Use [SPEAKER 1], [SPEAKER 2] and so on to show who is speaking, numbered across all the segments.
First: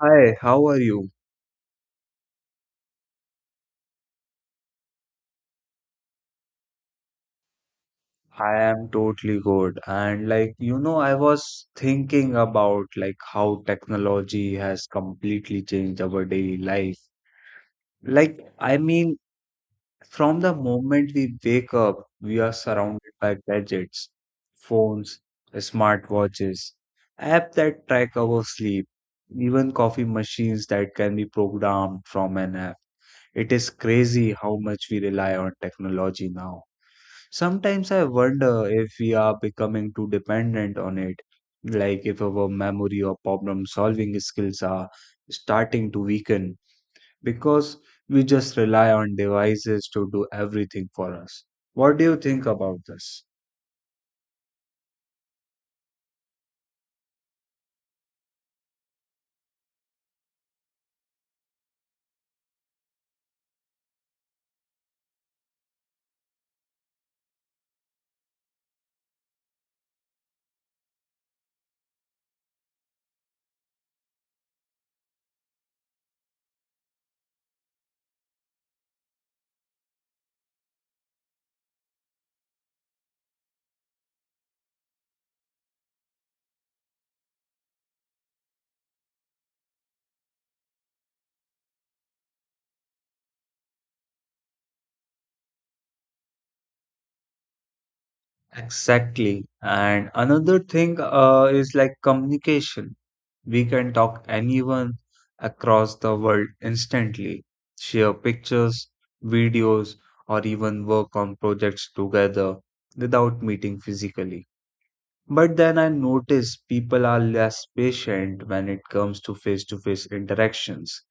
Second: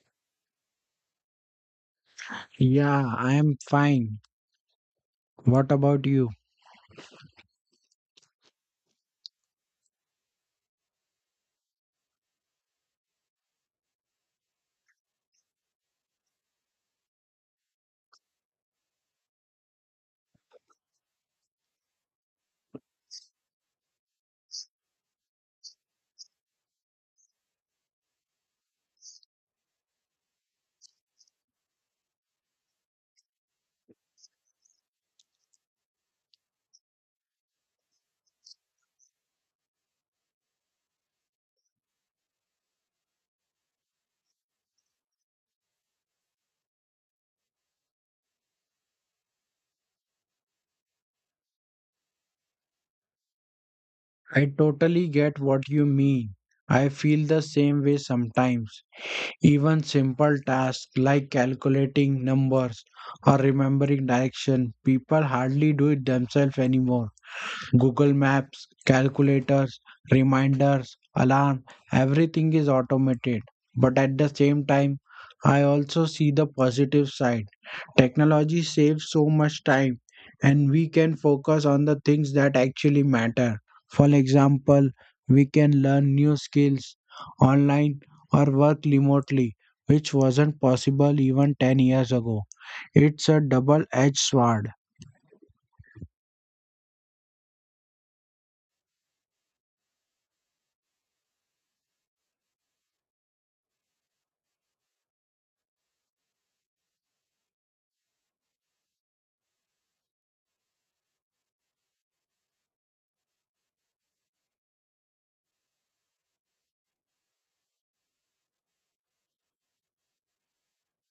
[SPEAKER 1] Hi, how are you?
[SPEAKER 2] Yeah, I am fine. What about you?
[SPEAKER 1] I am totally good. And like, I was thinking about like how technology has completely changed our daily life. Like, I mean, from the moment we wake up, we are surrounded by gadgets, phones, smartwatches, app that track our sleep, even coffee machines that can be programmed from an app. It is crazy how much we rely on technology now. Sometimes I wonder if we are becoming too dependent on it, like if our memory or problem solving skills are starting to weaken because we just rely on devices to do everything for us. What do you think about this?
[SPEAKER 2] I totally get what you mean. I feel the same way sometimes. Even simple tasks like calculating numbers or remembering direction, people hardly do it themselves anymore. Google Maps, calculators, reminders, alarm, everything is automated. But at the same time, I also see the positive side. Technology saves so much time and we can focus on the things that actually matter. For example, we can learn new skills online or work remotely, which wasn't possible even 10 years ago. It's a double edged sword.
[SPEAKER 1] Exactly. And another thing is like communication. We can talk anyone across the world instantly, share pictures, videos, or even work on projects together without meeting physically. But then I notice people are less patient when it comes to face-to-face interactions.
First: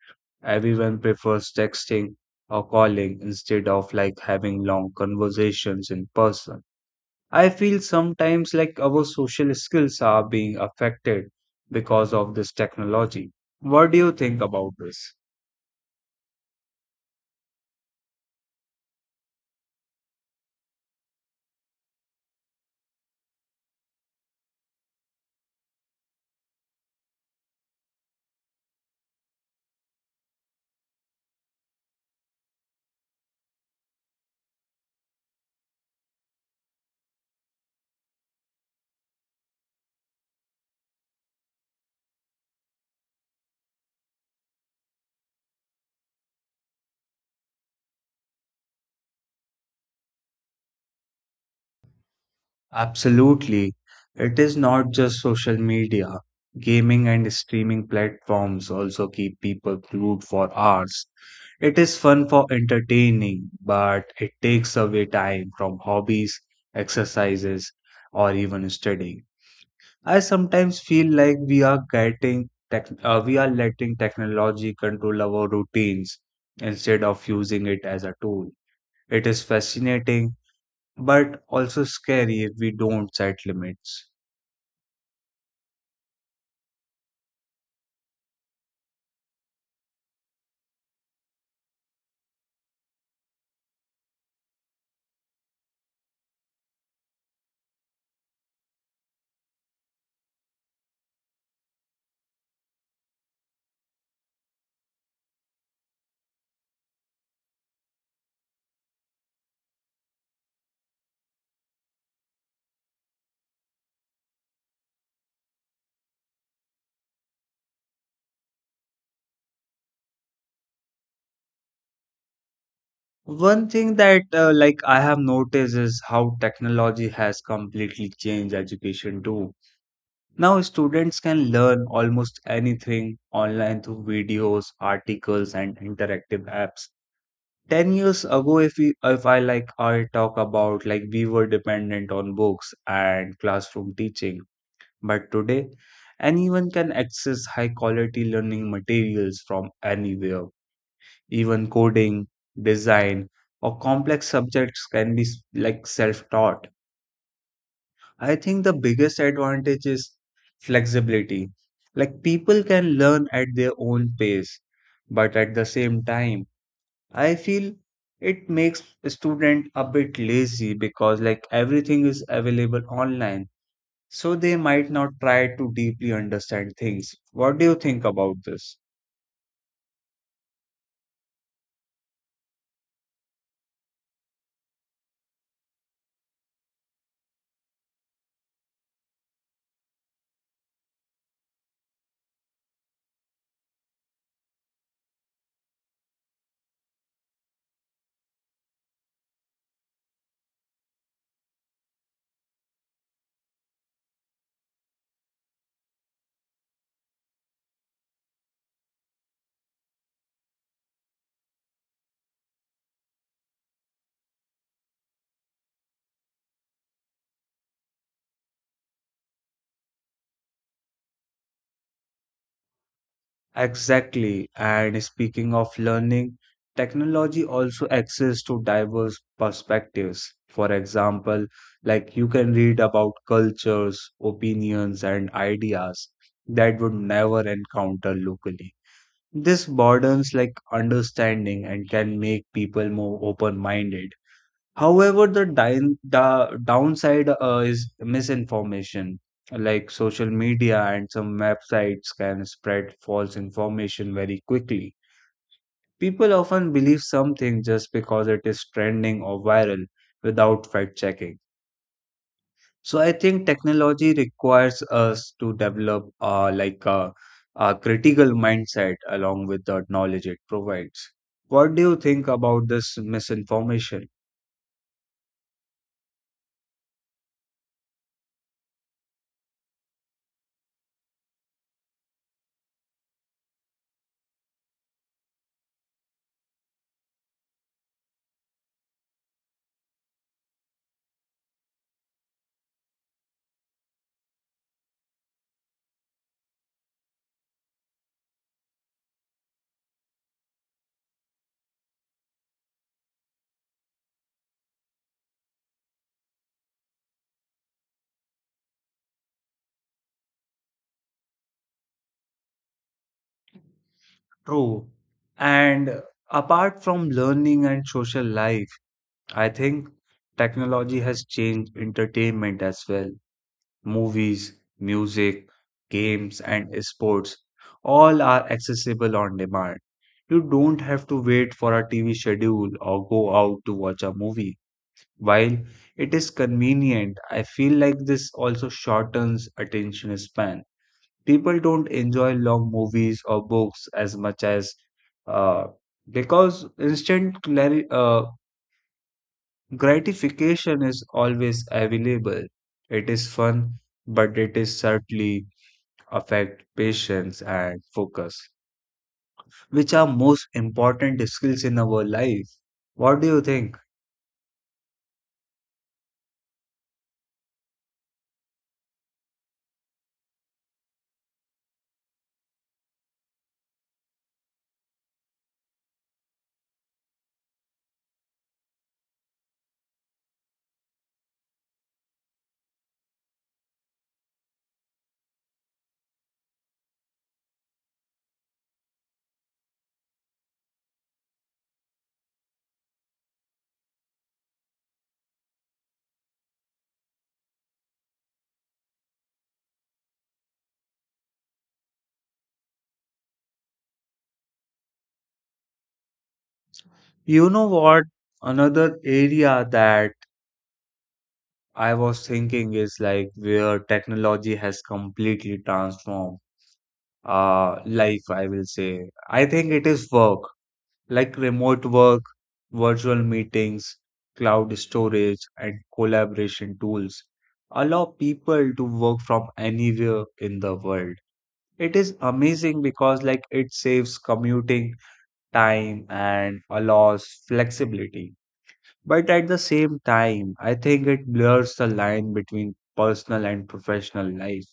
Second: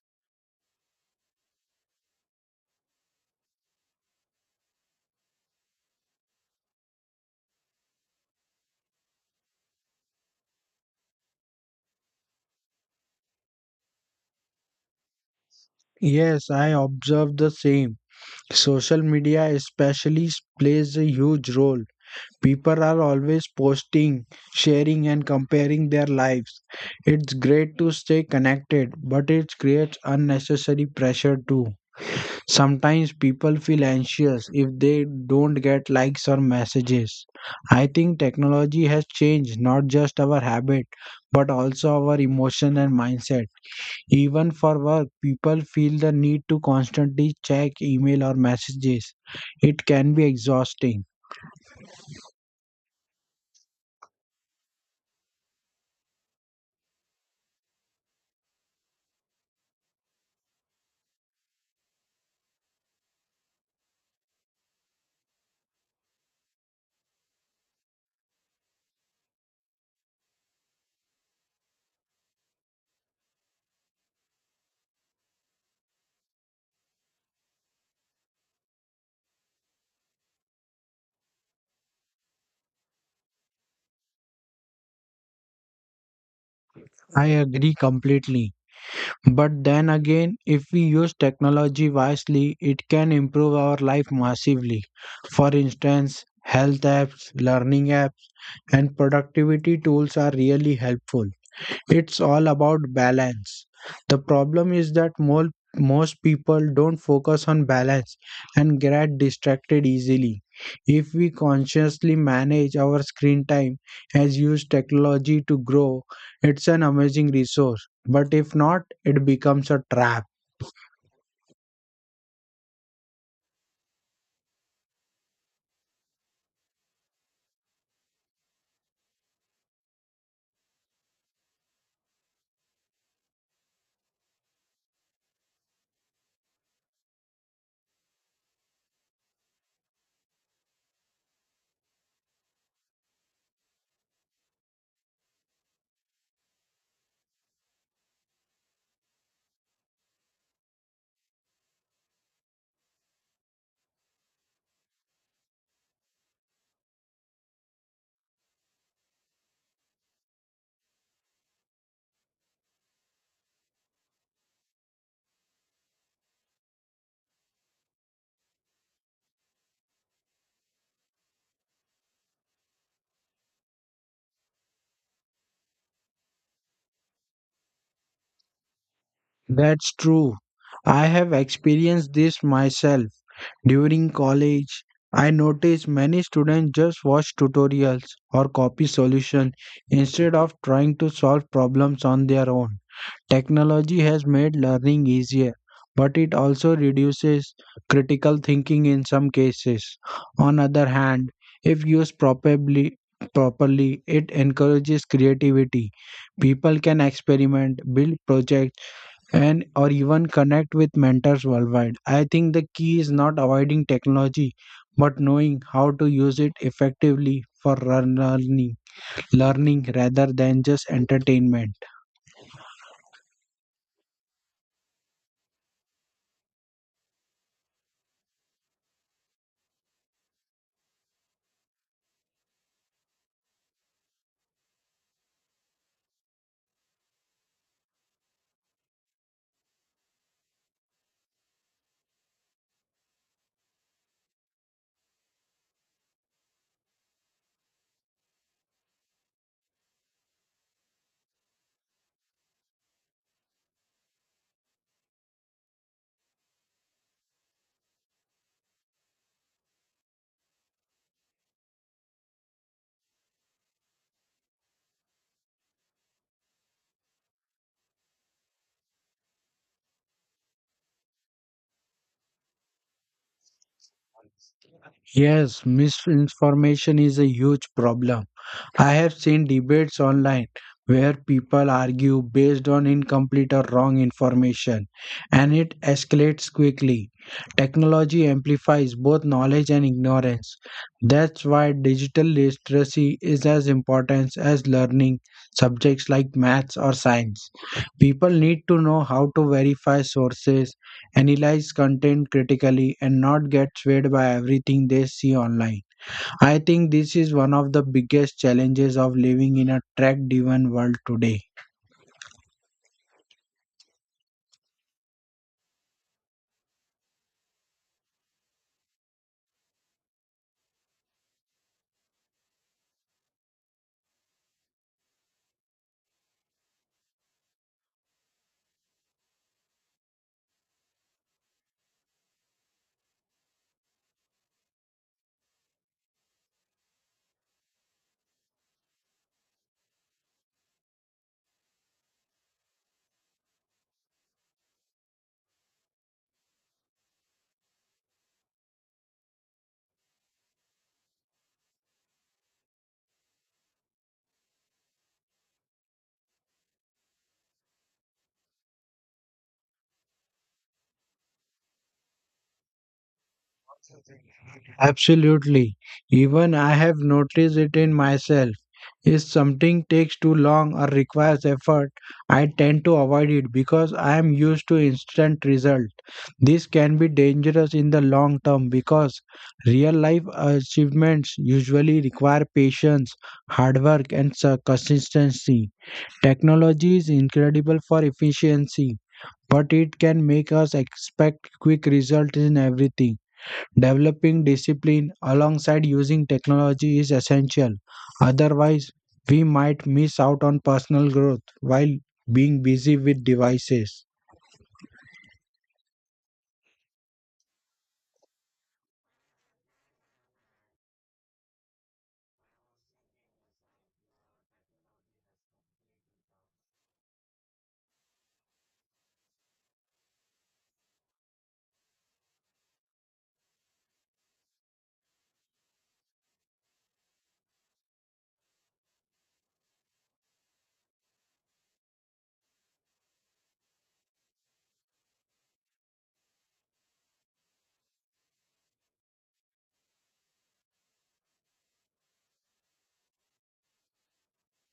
[SPEAKER 1] Everyone prefers texting or calling instead of like having long conversations in person. I feel sometimes like our social skills are being affected because of this technology. What do you think about this?
[SPEAKER 2] Yes, I observe the same. Social media especially plays a huge role. People are always posting, sharing and comparing their lives. It's great to stay connected, but it creates unnecessary pressure too. Sometimes people feel anxious if they don't get likes or messages. I think technology has changed not just our habit, but also our emotion and mindset. Even for work, people feel the need to constantly check email or messages. It can be exhausting.
[SPEAKER 1] Absolutely. It is not just social media. Gaming and streaming platforms also keep people glued for hours. It is fun for entertaining, but it takes away time from hobbies, exercises, or even studying. I sometimes feel like we are letting technology control our routines instead of using it as a tool. It is fascinating, but also scary if we don't set limits.
[SPEAKER 2] I agree completely. But then again, if we use technology wisely, it can improve our life massively. For instance, health apps, learning apps, and productivity tools are really helpful. It's all about balance. The problem is that most people don't focus on balance and get distracted easily. If we consciously manage our screen time as use technology to grow, it's an amazing resource. But if not, it becomes a trap.
[SPEAKER 1] One thing that like I have noticed is how technology has completely changed education too. Now students can learn almost anything online through videos, articles, and interactive apps. 10 years ago, if I, like I talk about, like we were dependent on books and classroom teaching. But today, anyone can access high quality learning materials from anywhere, even coding, design, or complex subjects can be like self taught. I think the biggest advantage is flexibility, like people can learn at their own pace. But at the same time, I feel it makes student a bit lazy because like everything is available online, so they might not try to deeply understand things. What do you think about this?
[SPEAKER 2] That's true. I have experienced this myself. During college, I noticed many students just watch tutorials or copy solutions instead of trying to solve problems on their own. Technology has made learning easier, but it also reduces critical thinking in some cases. On other hand, if used properly, properly, it encourages creativity. People can experiment, build projects, and or even connect with mentors worldwide. I think the key is not avoiding technology but knowing how to use it effectively for learning rather than just entertainment.
[SPEAKER 1] Exactly. And speaking of learning, technology also access to diverse perspectives. For example, like you can read about cultures, opinions, and ideas that would never encounter locally. This broadens like understanding and can make people more open-minded. However, the downside is misinformation. Like social media and some websites can spread false information very quickly. People often believe something just because it is trending or viral without fact-checking. So I think technology requires us to develop like a critical mindset along with the knowledge it provides. What do you think about this misinformation?
[SPEAKER 2] Yes, misinformation is a huge problem. I have seen debates online where people argue based on incomplete or wrong information, and it escalates quickly. Technology amplifies both knowledge and ignorance. That's why digital literacy is as important as learning subjects like maths or science. People need to know how to verify sources, analyze content critically, and not get swayed by everything they see online. I think this is one of the biggest challenges of living in a tech driven world today.
[SPEAKER 1] True. And apart from learning and social life, I think technology has changed entertainment as well. Movies, music, games, and sports all are accessible on demand. You don't have to wait for a TV schedule or go out to watch a movie. While it is convenient, I feel like this also shortens attention span. People don't enjoy long movies or books as much as uh, because instant gratification is always available. It is fun, but it is certainly affect patience and focus, which are most important skills in our life. What do you think?
[SPEAKER 2] Absolutely. Even I have noticed it in myself. If something takes too long or requires effort, I tend to avoid it because I am used to instant result. This can be dangerous in the long term because real life achievements usually require patience, hard work and consistency. Technology is incredible for efficiency, but it can make us expect quick results in everything. Developing discipline alongside using technology is essential. Otherwise, we might miss out on personal growth while being busy with devices.
[SPEAKER 1] You know what? Another area that I was thinking is like where technology has completely transformed life, I will say. I think it is work, like remote work, virtual meetings, cloud storage, and collaboration tools allow people to work from anywhere in the world. It is amazing because like it saves commuting time and allows flexibility. But at the same time, I think it blurs the line between personal and professional life.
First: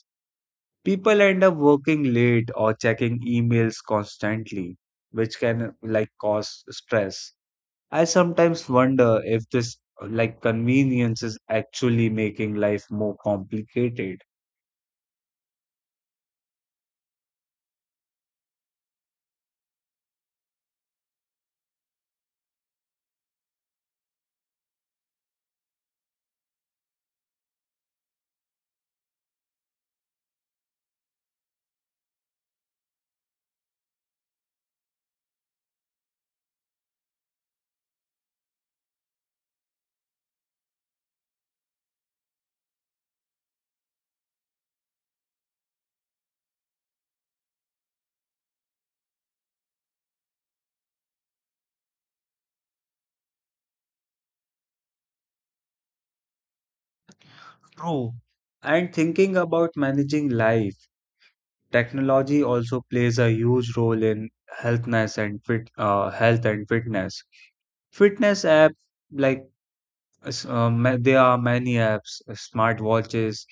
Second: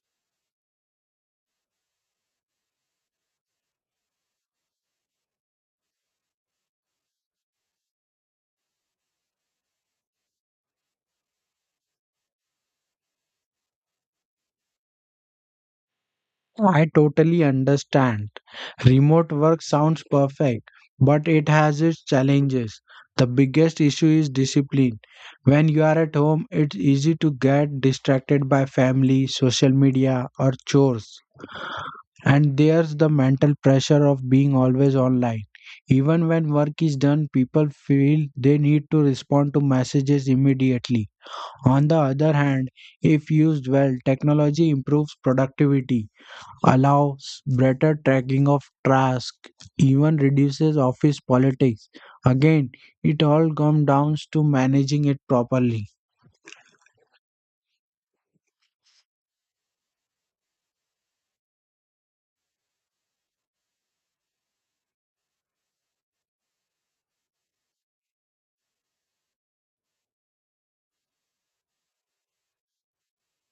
[SPEAKER 1] People end up working late or checking emails constantly, which can like cause stress. I sometimes wonder if this like convenience is actually making life more complicated.
[SPEAKER 2] I totally understand. Remote work sounds perfect, but it has its challenges. The biggest issue is discipline. When you are at home, it's easy to get distracted by family, social media, or chores. And there's the mental pressure of being always online. Even when work is done, people feel they need to respond to messages immediately. On the other hand, if used well, technology improves productivity, allows better tracking of tasks, even reduces office politics. Again, it all comes down to managing it properly.
[SPEAKER 1] True. And thinking about managing life, technology also plays a huge role in health and fitness. Fitness apps, like, there are many apps, smart watches,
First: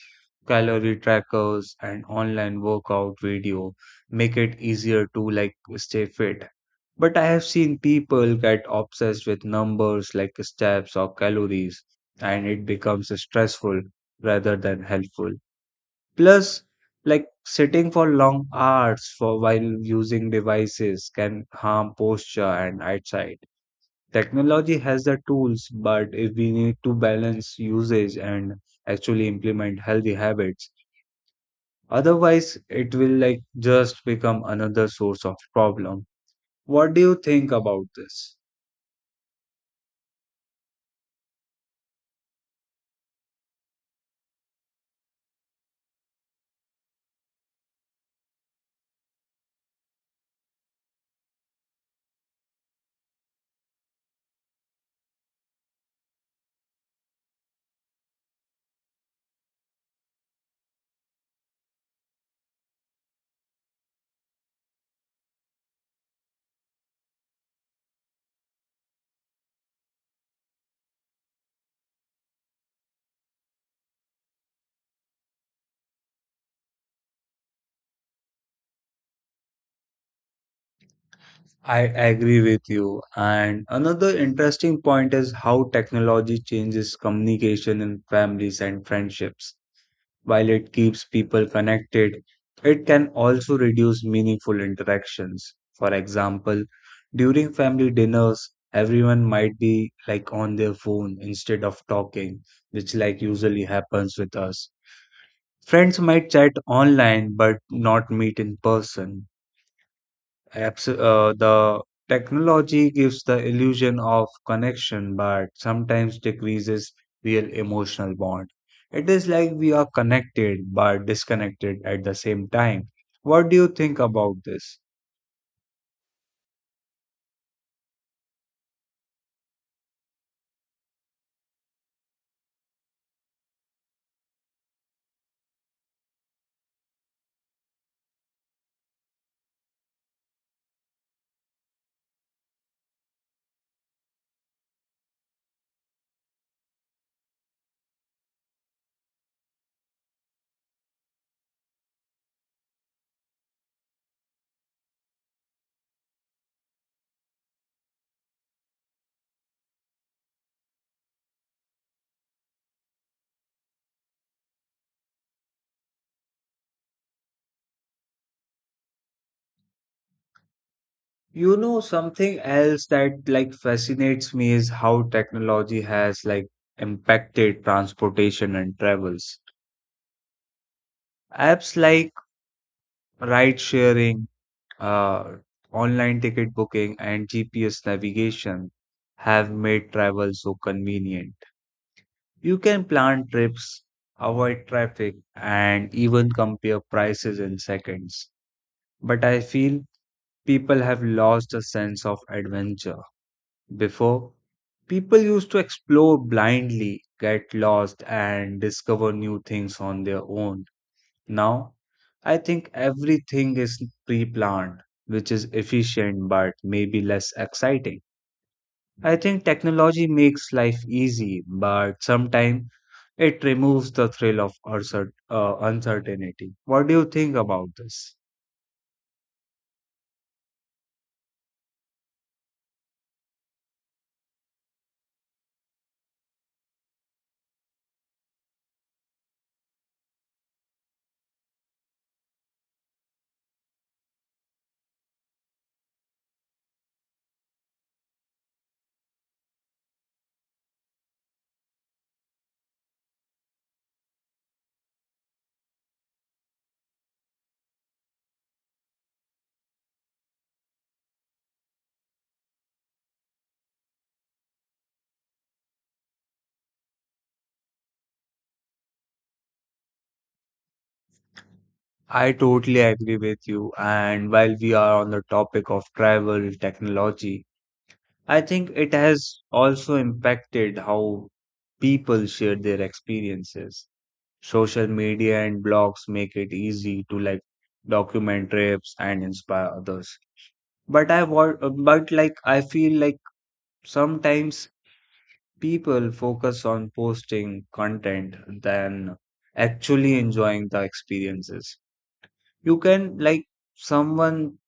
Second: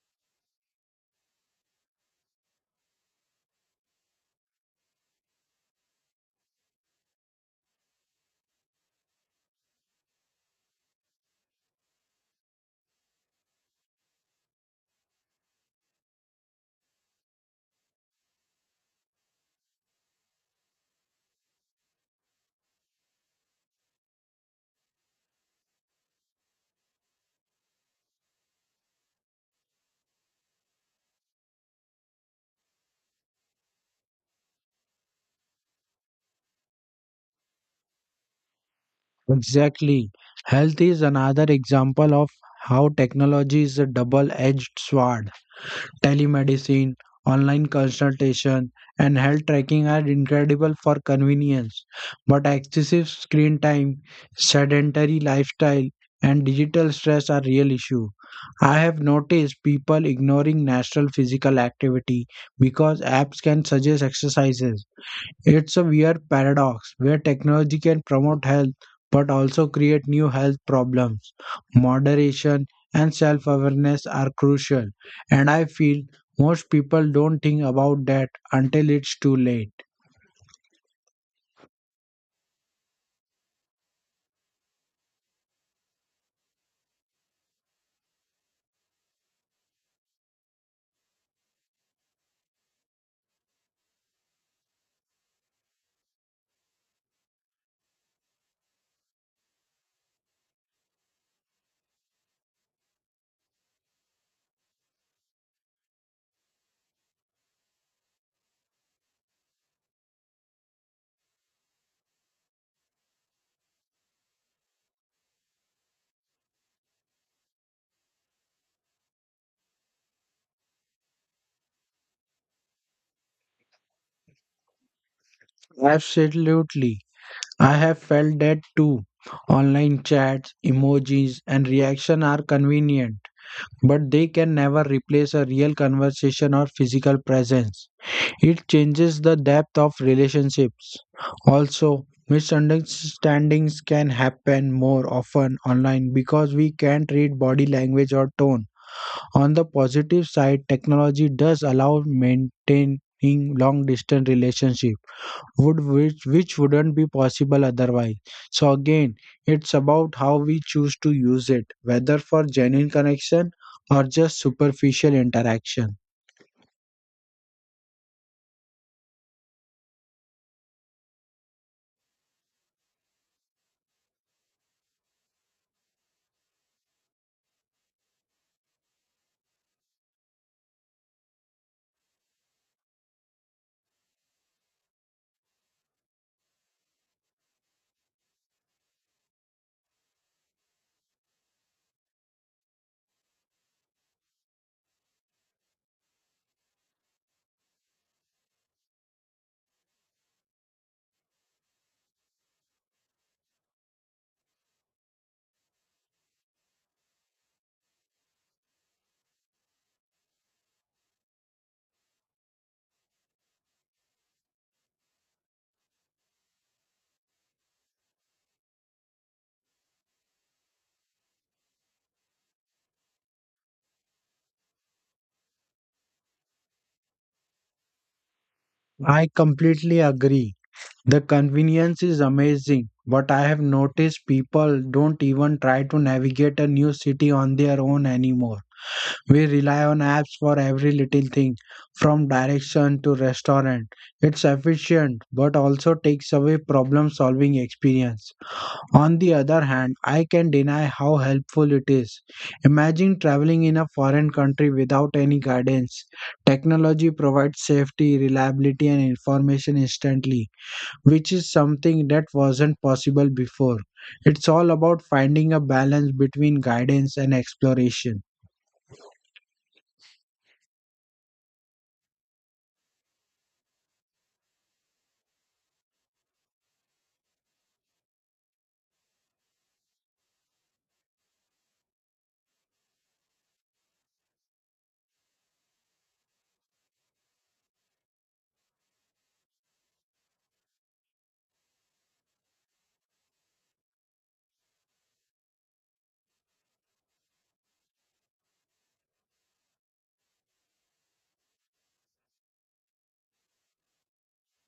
[SPEAKER 1] calorie trackers, and online workout video make it easier to like stay fit. But I have seen people get obsessed with numbers like steps or calories, and it becomes stressful rather than helpful. Plus, like sitting for long hours for while using devices can harm posture and eyesight. Technology has the tools, but if we need to balance usage and actually implement healthy habits, otherwise it will like just become another source of problem. What do you think about this?
[SPEAKER 2] Exactly. Health is another example of how technology is a double edged sword. Telemedicine, online consultation, and health tracking are incredible for convenience, but excessive screen time, sedentary lifestyle, and digital stress are real issue. I have noticed people ignoring natural physical activity because apps can suggest exercises. It's a weird paradox where technology can promote health but also create new health problems. Moderation and self awareness are crucial, and I feel most people don't think about that until it's too late.
[SPEAKER 1] I agree with you. And another interesting point is how technology changes communication in families and friendships. While it keeps people connected, it can also reduce meaningful interactions. For example, during family dinners, everyone might be like on their phone instead of talking, which like usually happens with us. Friends might chat online but not meet in person. The technology gives the illusion of connection, but sometimes decreases real emotional bond. It is like we are connected but disconnected at the same time. What do you think about this?
[SPEAKER 2] Absolutely. I have felt that too. Online chats, emojis, and reaction are convenient, but they can never replace a real conversation or physical presence. It changes the depth of relationships. Also, misunderstandings can happen more often online because we can't read body language or tone. On the positive side, technology does allow maintaining long distance relationship which wouldn't be possible otherwise. So again, it's about how we choose to use it, whether for genuine connection or just superficial interaction.
[SPEAKER 1] You know, something else that like fascinates me is how technology has like impacted transportation and travels. Apps like ride sharing uh, online ticket booking and GPS navigation have made travel so convenient. You can plan trips, avoid traffic, and even compare prices in seconds. But I feel people have lost a sense of adventure. Before, people used to explore blindly, get lost, and discover new things on their own. Now, I think everything is pre planned, which is efficient but maybe less exciting. I think technology makes life easy, but sometimes it removes the thrill of uncertainty. What do you think about this?
[SPEAKER 2] I completely agree. The convenience is amazing, but I have noticed people don't even try to navigate a new city on their own anymore. We rely on apps for every little thing, from direction to restaurant. It's efficient, but also takes away problem solving experience. On the other hand, I can deny how helpful it is. Imagine traveling in a foreign country without any guidance. Technology provides safety, reliability, and information instantly, which is something that wasn't possible before. It's all about finding a balance between guidance and exploration.
[SPEAKER 1] I totally agree with you. And while we are on the topic of travel technology, I think it has also impacted how people share their experiences. Social media and blogs make it easy to like document trips and inspire others. But I want, but like I feel like sometimes people focus on posting content than actually enjoying the experiences. You can like someone,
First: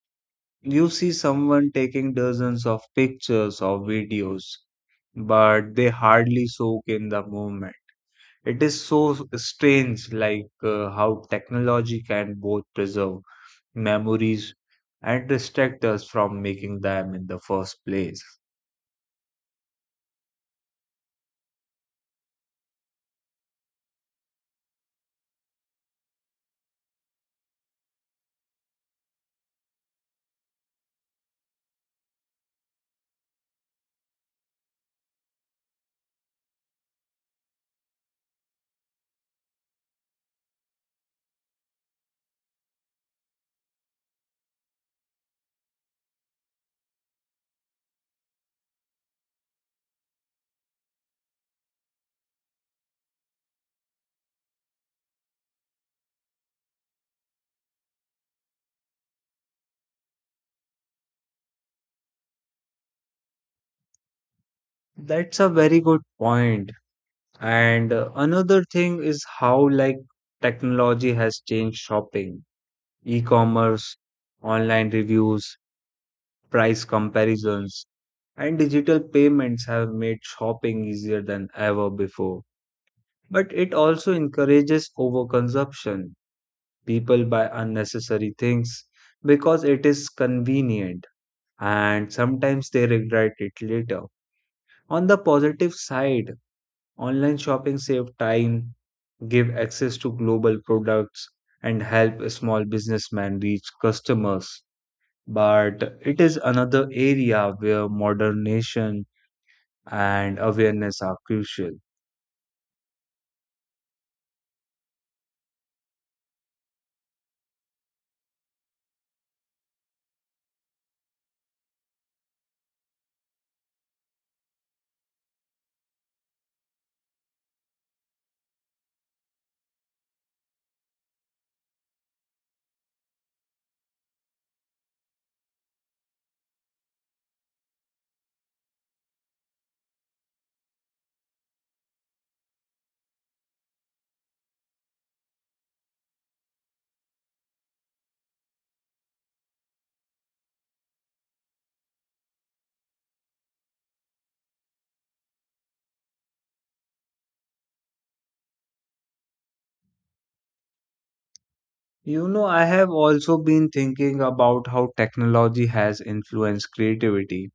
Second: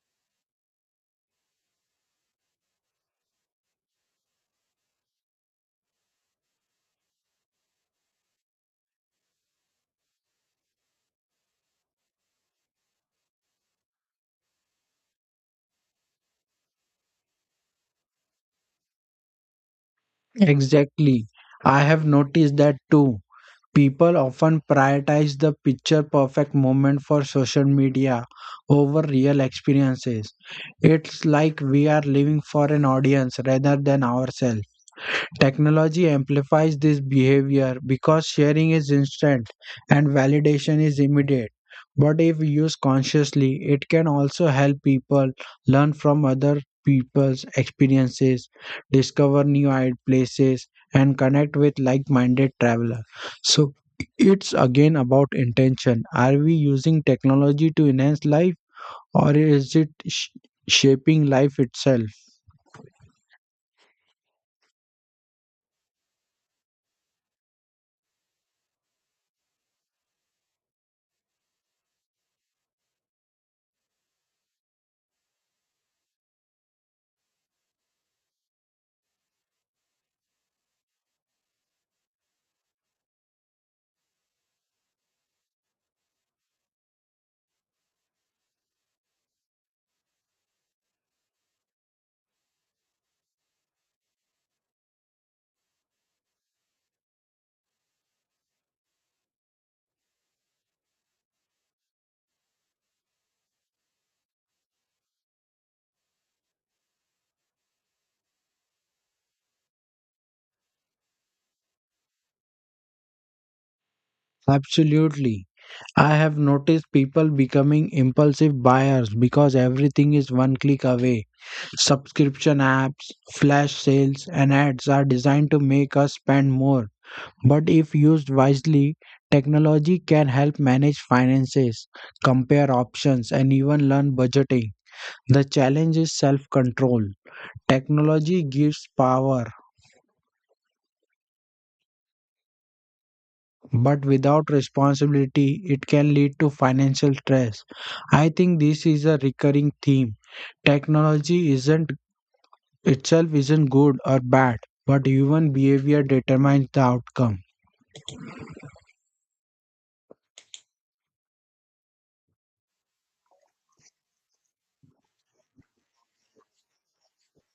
[SPEAKER 1] you see someone taking dozens of pictures or videos, but they hardly soak in the moment. It is so strange, like how technology can both preserve memories and distract us from making them in the first place.
[SPEAKER 2] Yeah. Exactly. I have noticed that too. People often prioritize the picture perfect moment for social media over real experiences. It's like we are living for an audience rather than ourselves. Technology amplifies this behavior because sharing is instant and validation is immediate. But if used consciously, it can also help people learn from other people's experiences, discover new places, and connect with like minded travelers. So it's again about intention. Are we using technology to enhance life or is it shaping life itself?
[SPEAKER 1] That's a very good point. And another thing is how, like, technology has changed shopping. E-commerce, online reviews, price comparisons, and digital payments have made shopping easier than ever before. But it also encourages overconsumption. People buy unnecessary things because it is convenient and sometimes they regret it later. On the positive side, online shopping saves time, give access to global products and help small businessmen reach customers. But it is another area where modernization and awareness are crucial.
[SPEAKER 2] Absolutely. I have noticed people becoming impulsive buyers because everything is one click away. Subscription apps, flash sales, and ads are designed to make us spend more. But if used wisely, technology can help manage finances, compare options, and even learn budgeting. The challenge is self control. Technology gives power, but without responsibility, it can lead to financial stress. I think this is a recurring theme. Technology isn't itself isn't good or bad, but human behavior determines the outcome.
[SPEAKER 1] You know, I have also been thinking about how technology has influenced creativity.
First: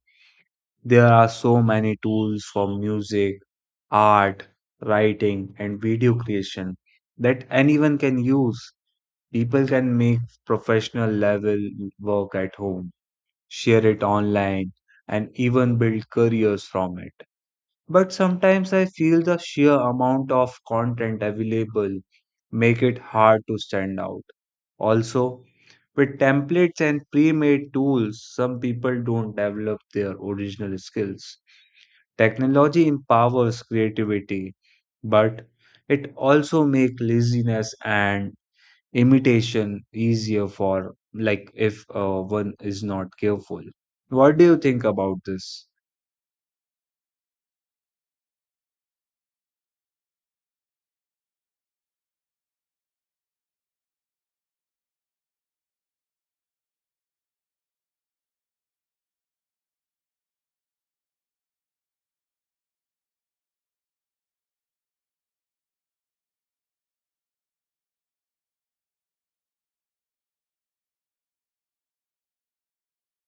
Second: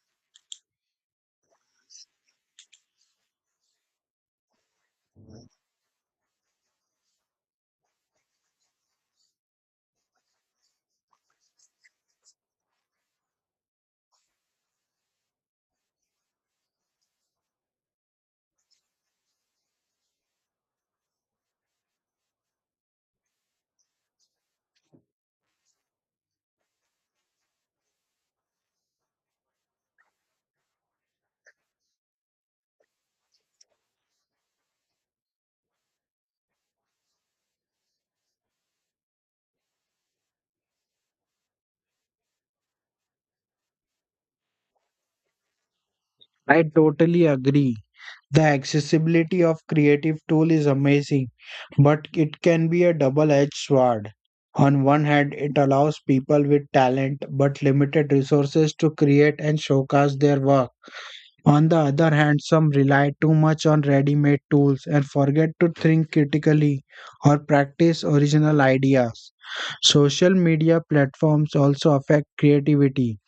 [SPEAKER 1] There are so many tools for music, art, writing, and video creation that anyone can use. People can make professional level work at home, share it online, and even build careers from it. But sometimes I feel the sheer amount of content available make it hard to stand out. Also, with templates and pre-made tools, some people don't develop their original skills. Technology empowers creativity, but it also makes laziness and imitation easier for like if one is not careful. What do you think about this?
[SPEAKER 2] I totally agree. The accessibility of creative tool is amazing, but it can be a double-edged sword. On one hand, it allows people with talent but limited resources to create and showcase their work. On the other hand, some rely too much on ready made tools and forget to think critically or practice original ideas. Social media platforms also affect creativity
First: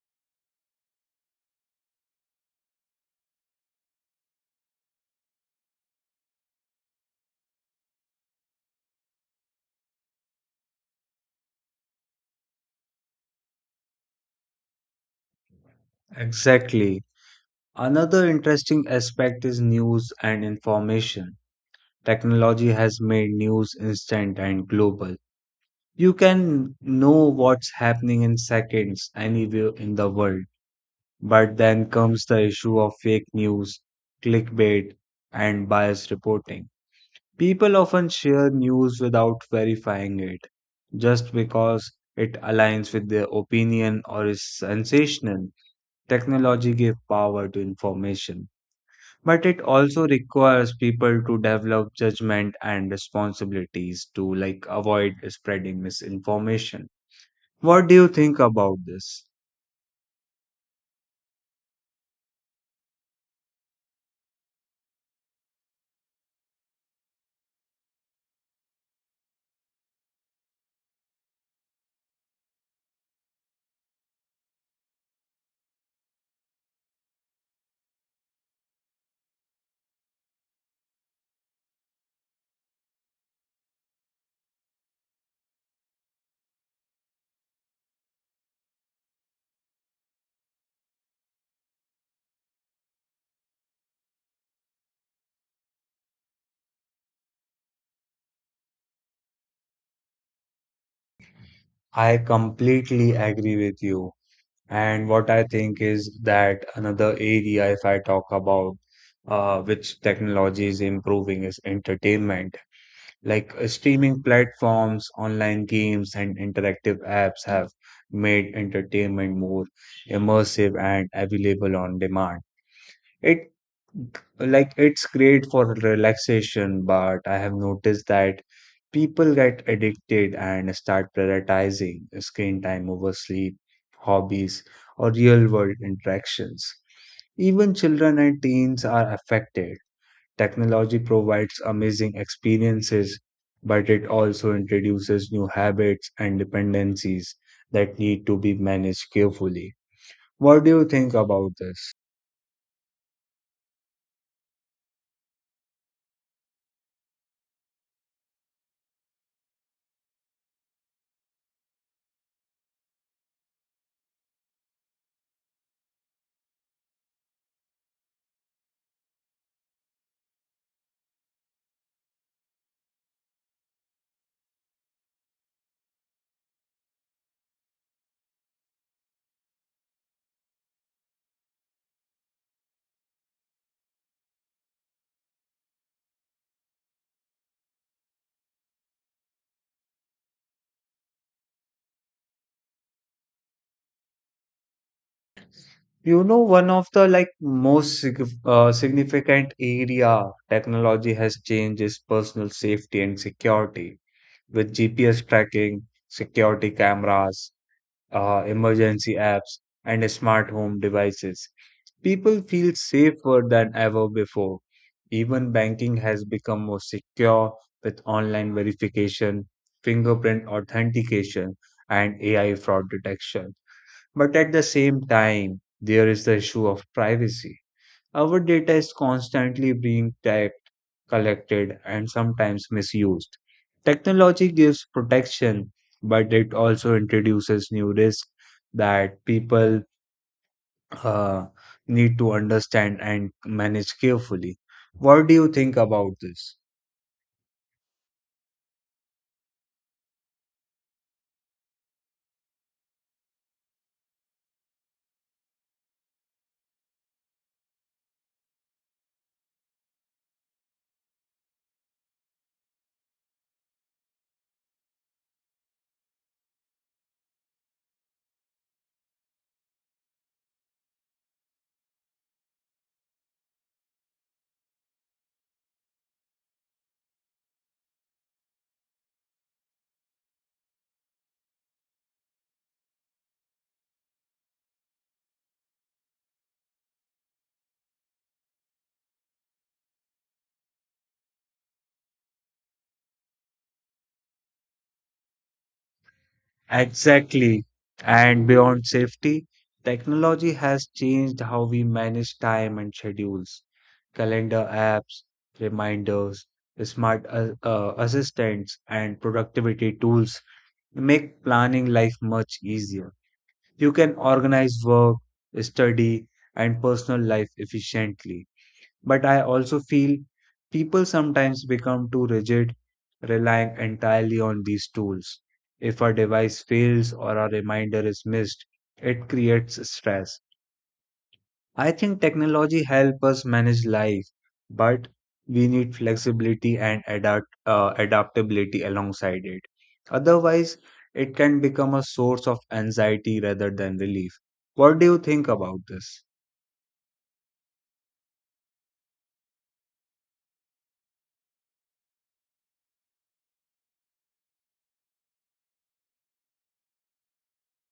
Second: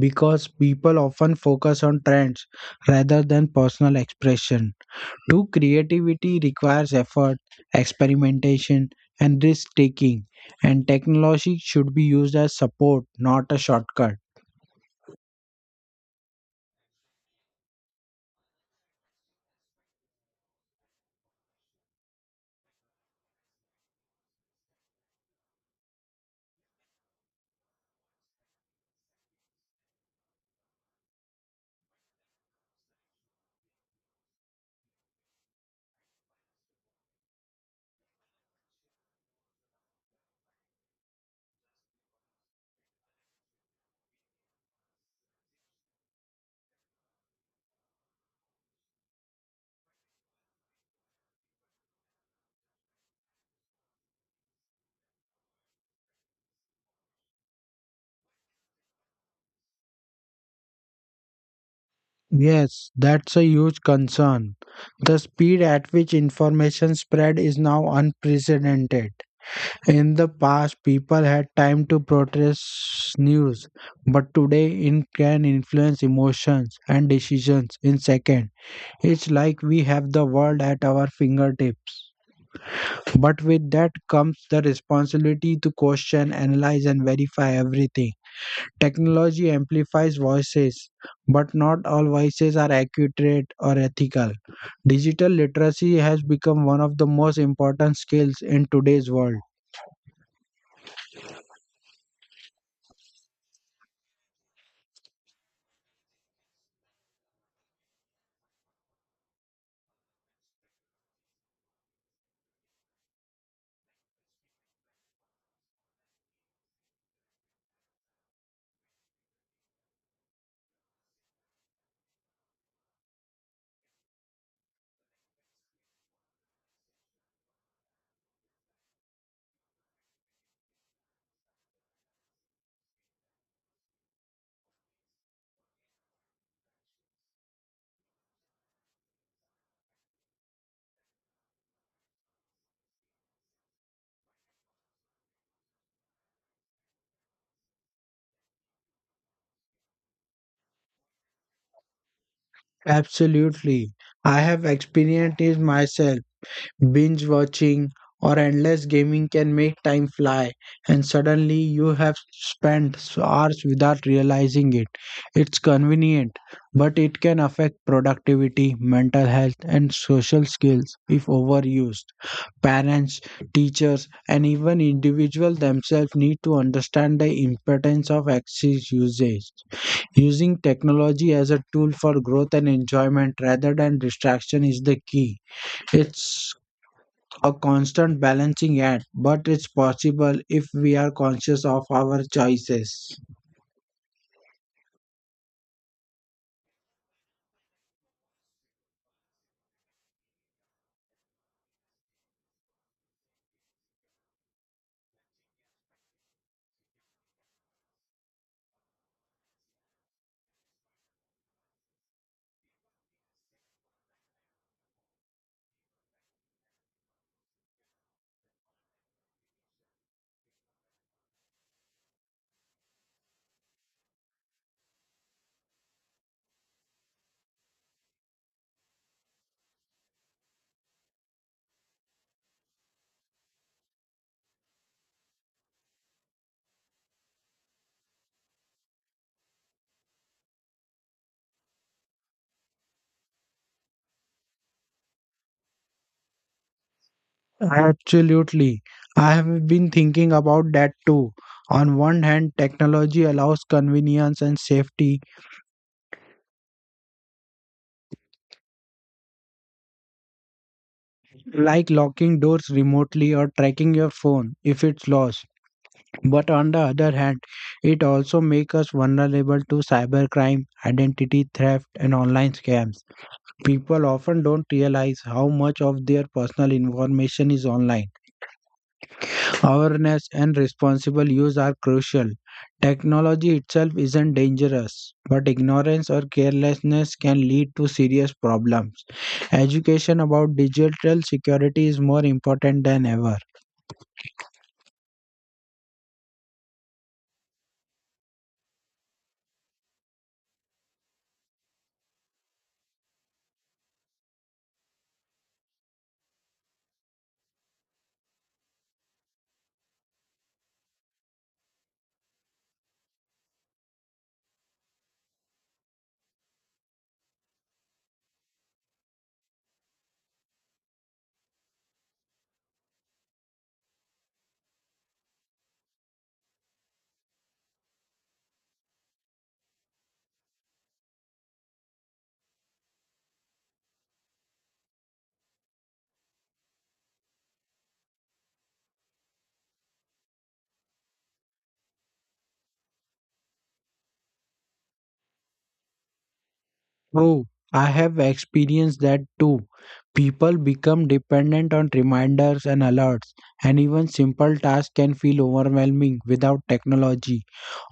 [SPEAKER 2] because people often focus on trends rather than personal expression. True creativity requires effort, experimentation, and risk taking, and technology should be used as support, not a shortcut.
[SPEAKER 1] Exactly. Another interesting aspect is news and information. Technology has made news instant and global. You can know what's happening in seconds anywhere in the world. But then comes the issue of fake news, clickbait, and biased reporting. People often share news without verifying it, just because it aligns with their opinion or is sensational. Technology gave power to information, but it also requires people to develop judgment and responsibilities to like avoid spreading misinformation. What do you think about this?
[SPEAKER 2] Yes, that's a huge concern. The speed at which information spread is now unprecedented. In the past, people had time to process news, but today it can influence emotions and decisions in seconds. It's like we have the world at our fingertips. But with that comes the responsibility to question, analyze, and verify everything. Technology amplifies voices, but not all voices are accurate or ethical. Digital literacy has become one of the most important skills in today's world.
[SPEAKER 1] I completely agree with you. And what I think is that another area, if I talk about which technology is improving, is entertainment. Like streaming platforms, online games, and interactive apps have made entertainment more immersive and available on demand. It it's great for relaxation, but I have noticed that people get addicted and start prioritizing screen time over sleep, hobbies, or real world interactions. Even children and teens are affected. Technology provides amazing experiences, but it also introduces new habits and dependencies that need to be managed carefully. What do you think about this?
[SPEAKER 2] Absolutely. I have experienced it myself. Binge watching or endless gaming can make time fly, and suddenly you have spent hours without realizing it. It's convenient, but it can affect productivity, mental health, and social skills if overused. Parents, teachers, and even individuals themselves need to understand the importance of excess usage. Using technology as a tool for growth and enjoyment rather than distraction is the key. It's a constant balancing act, but it's possible if we are conscious of our choices.
[SPEAKER 1] You know, one of the like most significant area technology has changed is personal safety and security with GPS tracking, security cameras, emergency apps, and smart home devices. People feel safer than ever before. Even banking has become more secure with online verification, fingerprint authentication, and AI fraud detection. But at the same time, there is the issue of privacy. Our data is constantly being typed, collected, and sometimes misused. Technology gives protection, but it also introduces new risks that people uh, need to understand and manage carefully. What do you think about this?
[SPEAKER 2] Absolutely. I have been thinking about that too. On one hand, technology allows convenience and safety, like locking doors remotely or tracking your phone if it's lost. But on the other hand, it also makes us vulnerable to cybercrime, identity theft, and online scams. People often don't realize how much of their personal information is online. Awareness and responsible use are crucial. Technology itself isn't dangerous, but ignorance or carelessness can lead to serious problems. Education about digital security is more important than ever.
[SPEAKER 1] Exactly. And beyond safety, technology has changed how we manage time and schedules. Calendar apps, reminders, smart assistants, and productivity tools make planning life much easier. You can organize work, study, and personal life efficiently. But I also feel people sometimes become too rigid, relying entirely on these tools. If a device fails or a reminder is missed, it creates stress. I think technology helps us manage life, but we need flexibility and adaptability alongside it. Otherwise, it can become a source of anxiety rather than relief. What do you think about this?
[SPEAKER 2] True, I have experienced that too. People become dependent on reminders and alerts, and even simple tasks can feel overwhelming without technology.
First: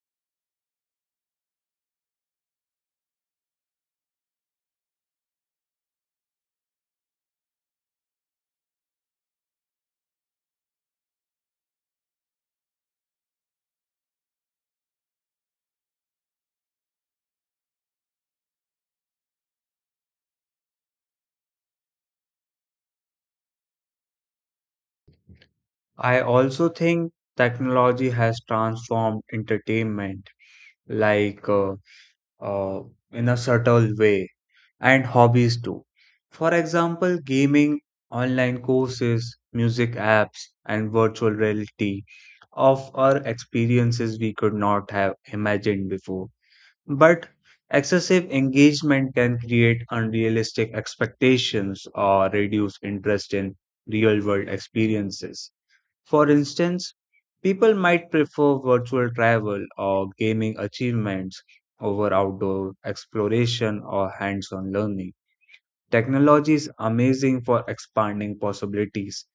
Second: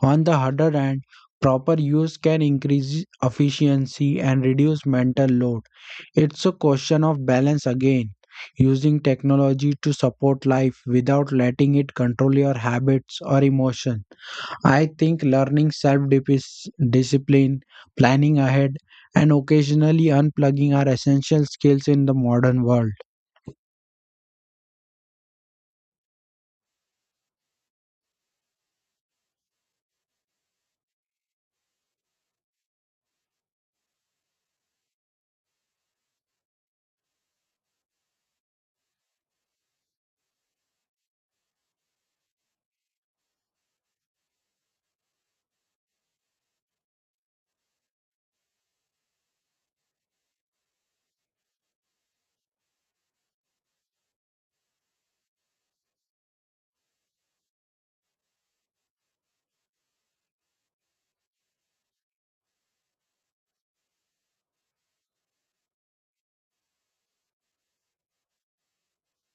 [SPEAKER 2] On the other hand, proper use can increase efficiency and reduce mental load. It's a question of balance again, using technology to support life without letting it control your habits or emotions. I think learning self discipline, planning ahead, and occasionally unplugging are essential skills in the modern world.
[SPEAKER 1] I also think technology has transformed entertainment, like uh, in a subtle way, and hobbies too. For example, gaming, online courses, music apps, and virtual reality offer experiences we could not have imagined before. But excessive engagement can create unrealistic expectations or reduce interest in real world experiences. For instance, people might prefer virtual travel or gaming achievements over outdoor exploration or hands on learning. Technology is amazing for expanding possibilities,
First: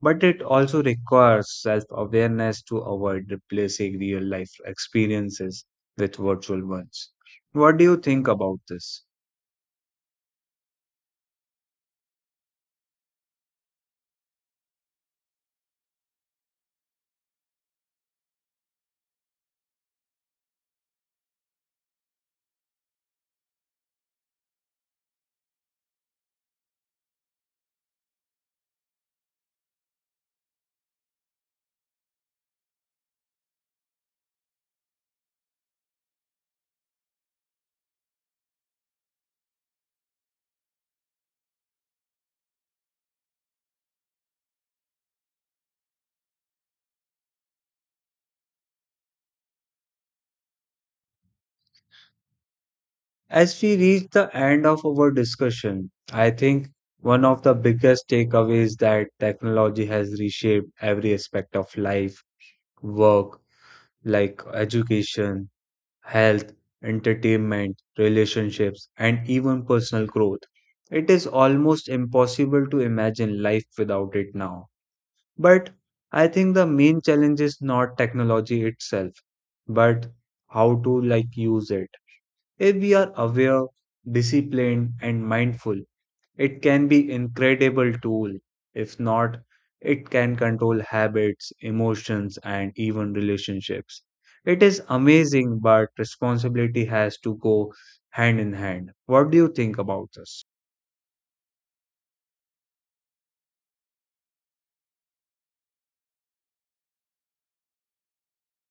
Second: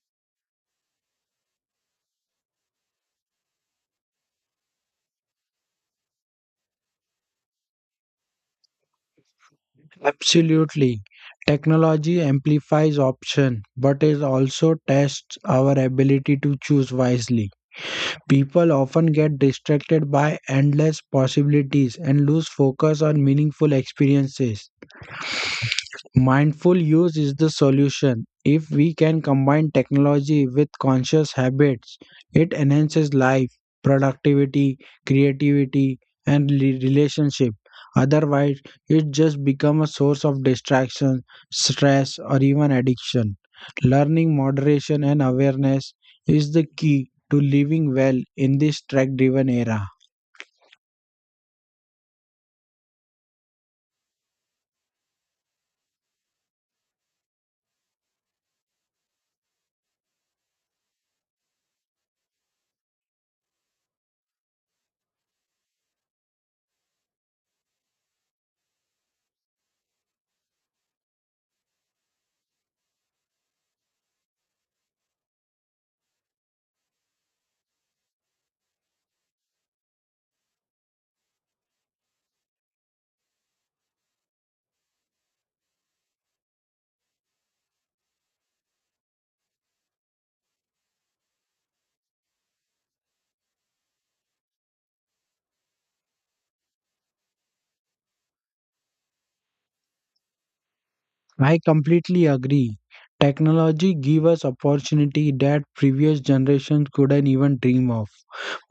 [SPEAKER 1] but it also requires self awareness to avoid replacing real life experiences with virtual ones. What do you think about this?
[SPEAKER 2] Absolutely. Technology amplifies option, but it also tests our ability to choose wisely. People often get distracted by endless possibilities and lose focus on meaningful experiences. Mindful use is the solution. If we can combine technology with conscious habits, it enhances life, productivity, creativity, and relationship. Otherwise, it just becomes a source of distraction, stress, or even addiction. Learning moderation and awareness is the key to living well in this tech driven era.
[SPEAKER 1] As we reach the end of our discussion, I think one of the biggest takeaways is that technology has reshaped every aspect of life, work, like education, health, entertainment, relationships, and even personal growth. It is almost impossible to imagine life without it now. But I think the main challenge is not technology itself, but how to like use it. If we are aware, disciplined, and mindful, it can be incredible tool. If not, it can control habits, emotions, and even relationships. It is amazing, but responsibility has to go hand in hand. What do you think about this?
[SPEAKER 2] I completely agree. Technology gives us opportunity that previous generations couldn't even dream of,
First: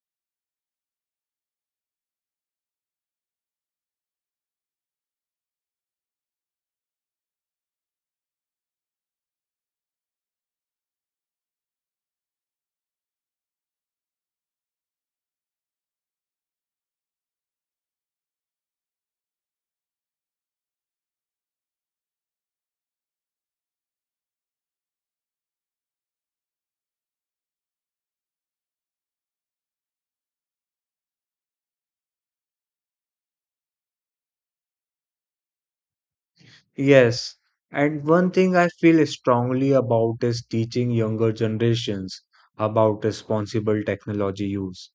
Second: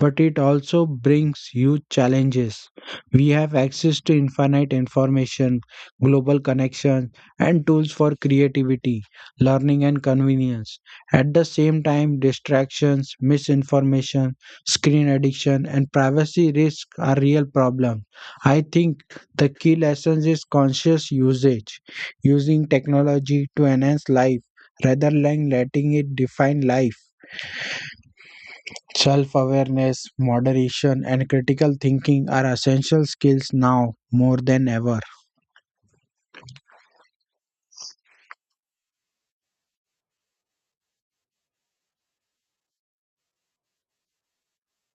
[SPEAKER 2] but it also brings huge challenges. We have access to infinite information, global connections, and tools for creativity, learning, and convenience. At the same time, distractions, misinformation, screen addiction, and privacy risks are real problems. I think the key lesson is conscious usage, using technology to enhance life rather than letting it define life. Self awareness, moderation, and critical thinking are essential skills now more than ever.
[SPEAKER 1] Yes, and one thing I feel strongly about is teaching younger generations about responsible technology use.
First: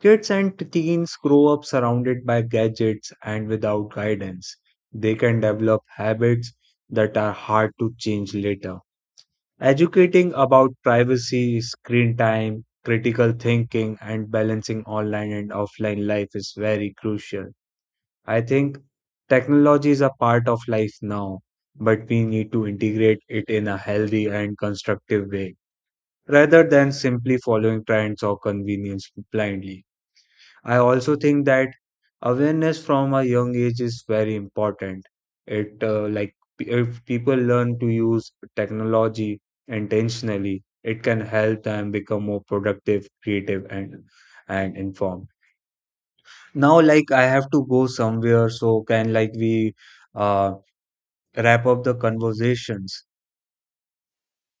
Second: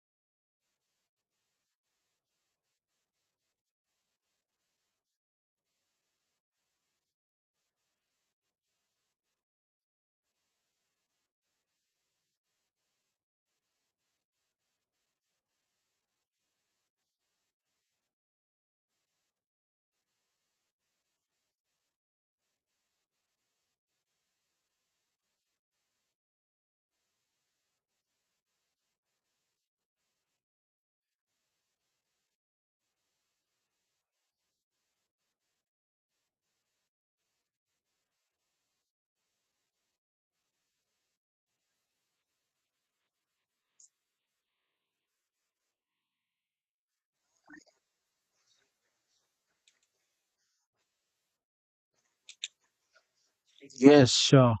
[SPEAKER 1] Kids and teens grow up surrounded by gadgets and without guidance. They can develop habits that are hard to change later. Educating about privacy, screen time, critical thinking, and balancing online and offline life is very crucial. I think technology is a part of life now, but we need to integrate it in a healthy and constructive way rather than simply following trends or convenience blindly. I also think that awareness from a young age is very important. If people learn to use technology intentionally, it can help them become more productive, creative, and informed. Now, like I have to go somewhere, so can like we uh, wrap up the conversations?
[SPEAKER 2] Yes, sure.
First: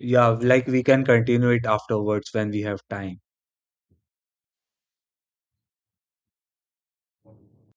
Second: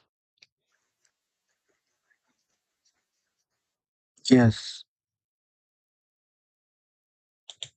[SPEAKER 1] Yeah, like we can continue it afterwards when we have time.
[SPEAKER 2] Yes.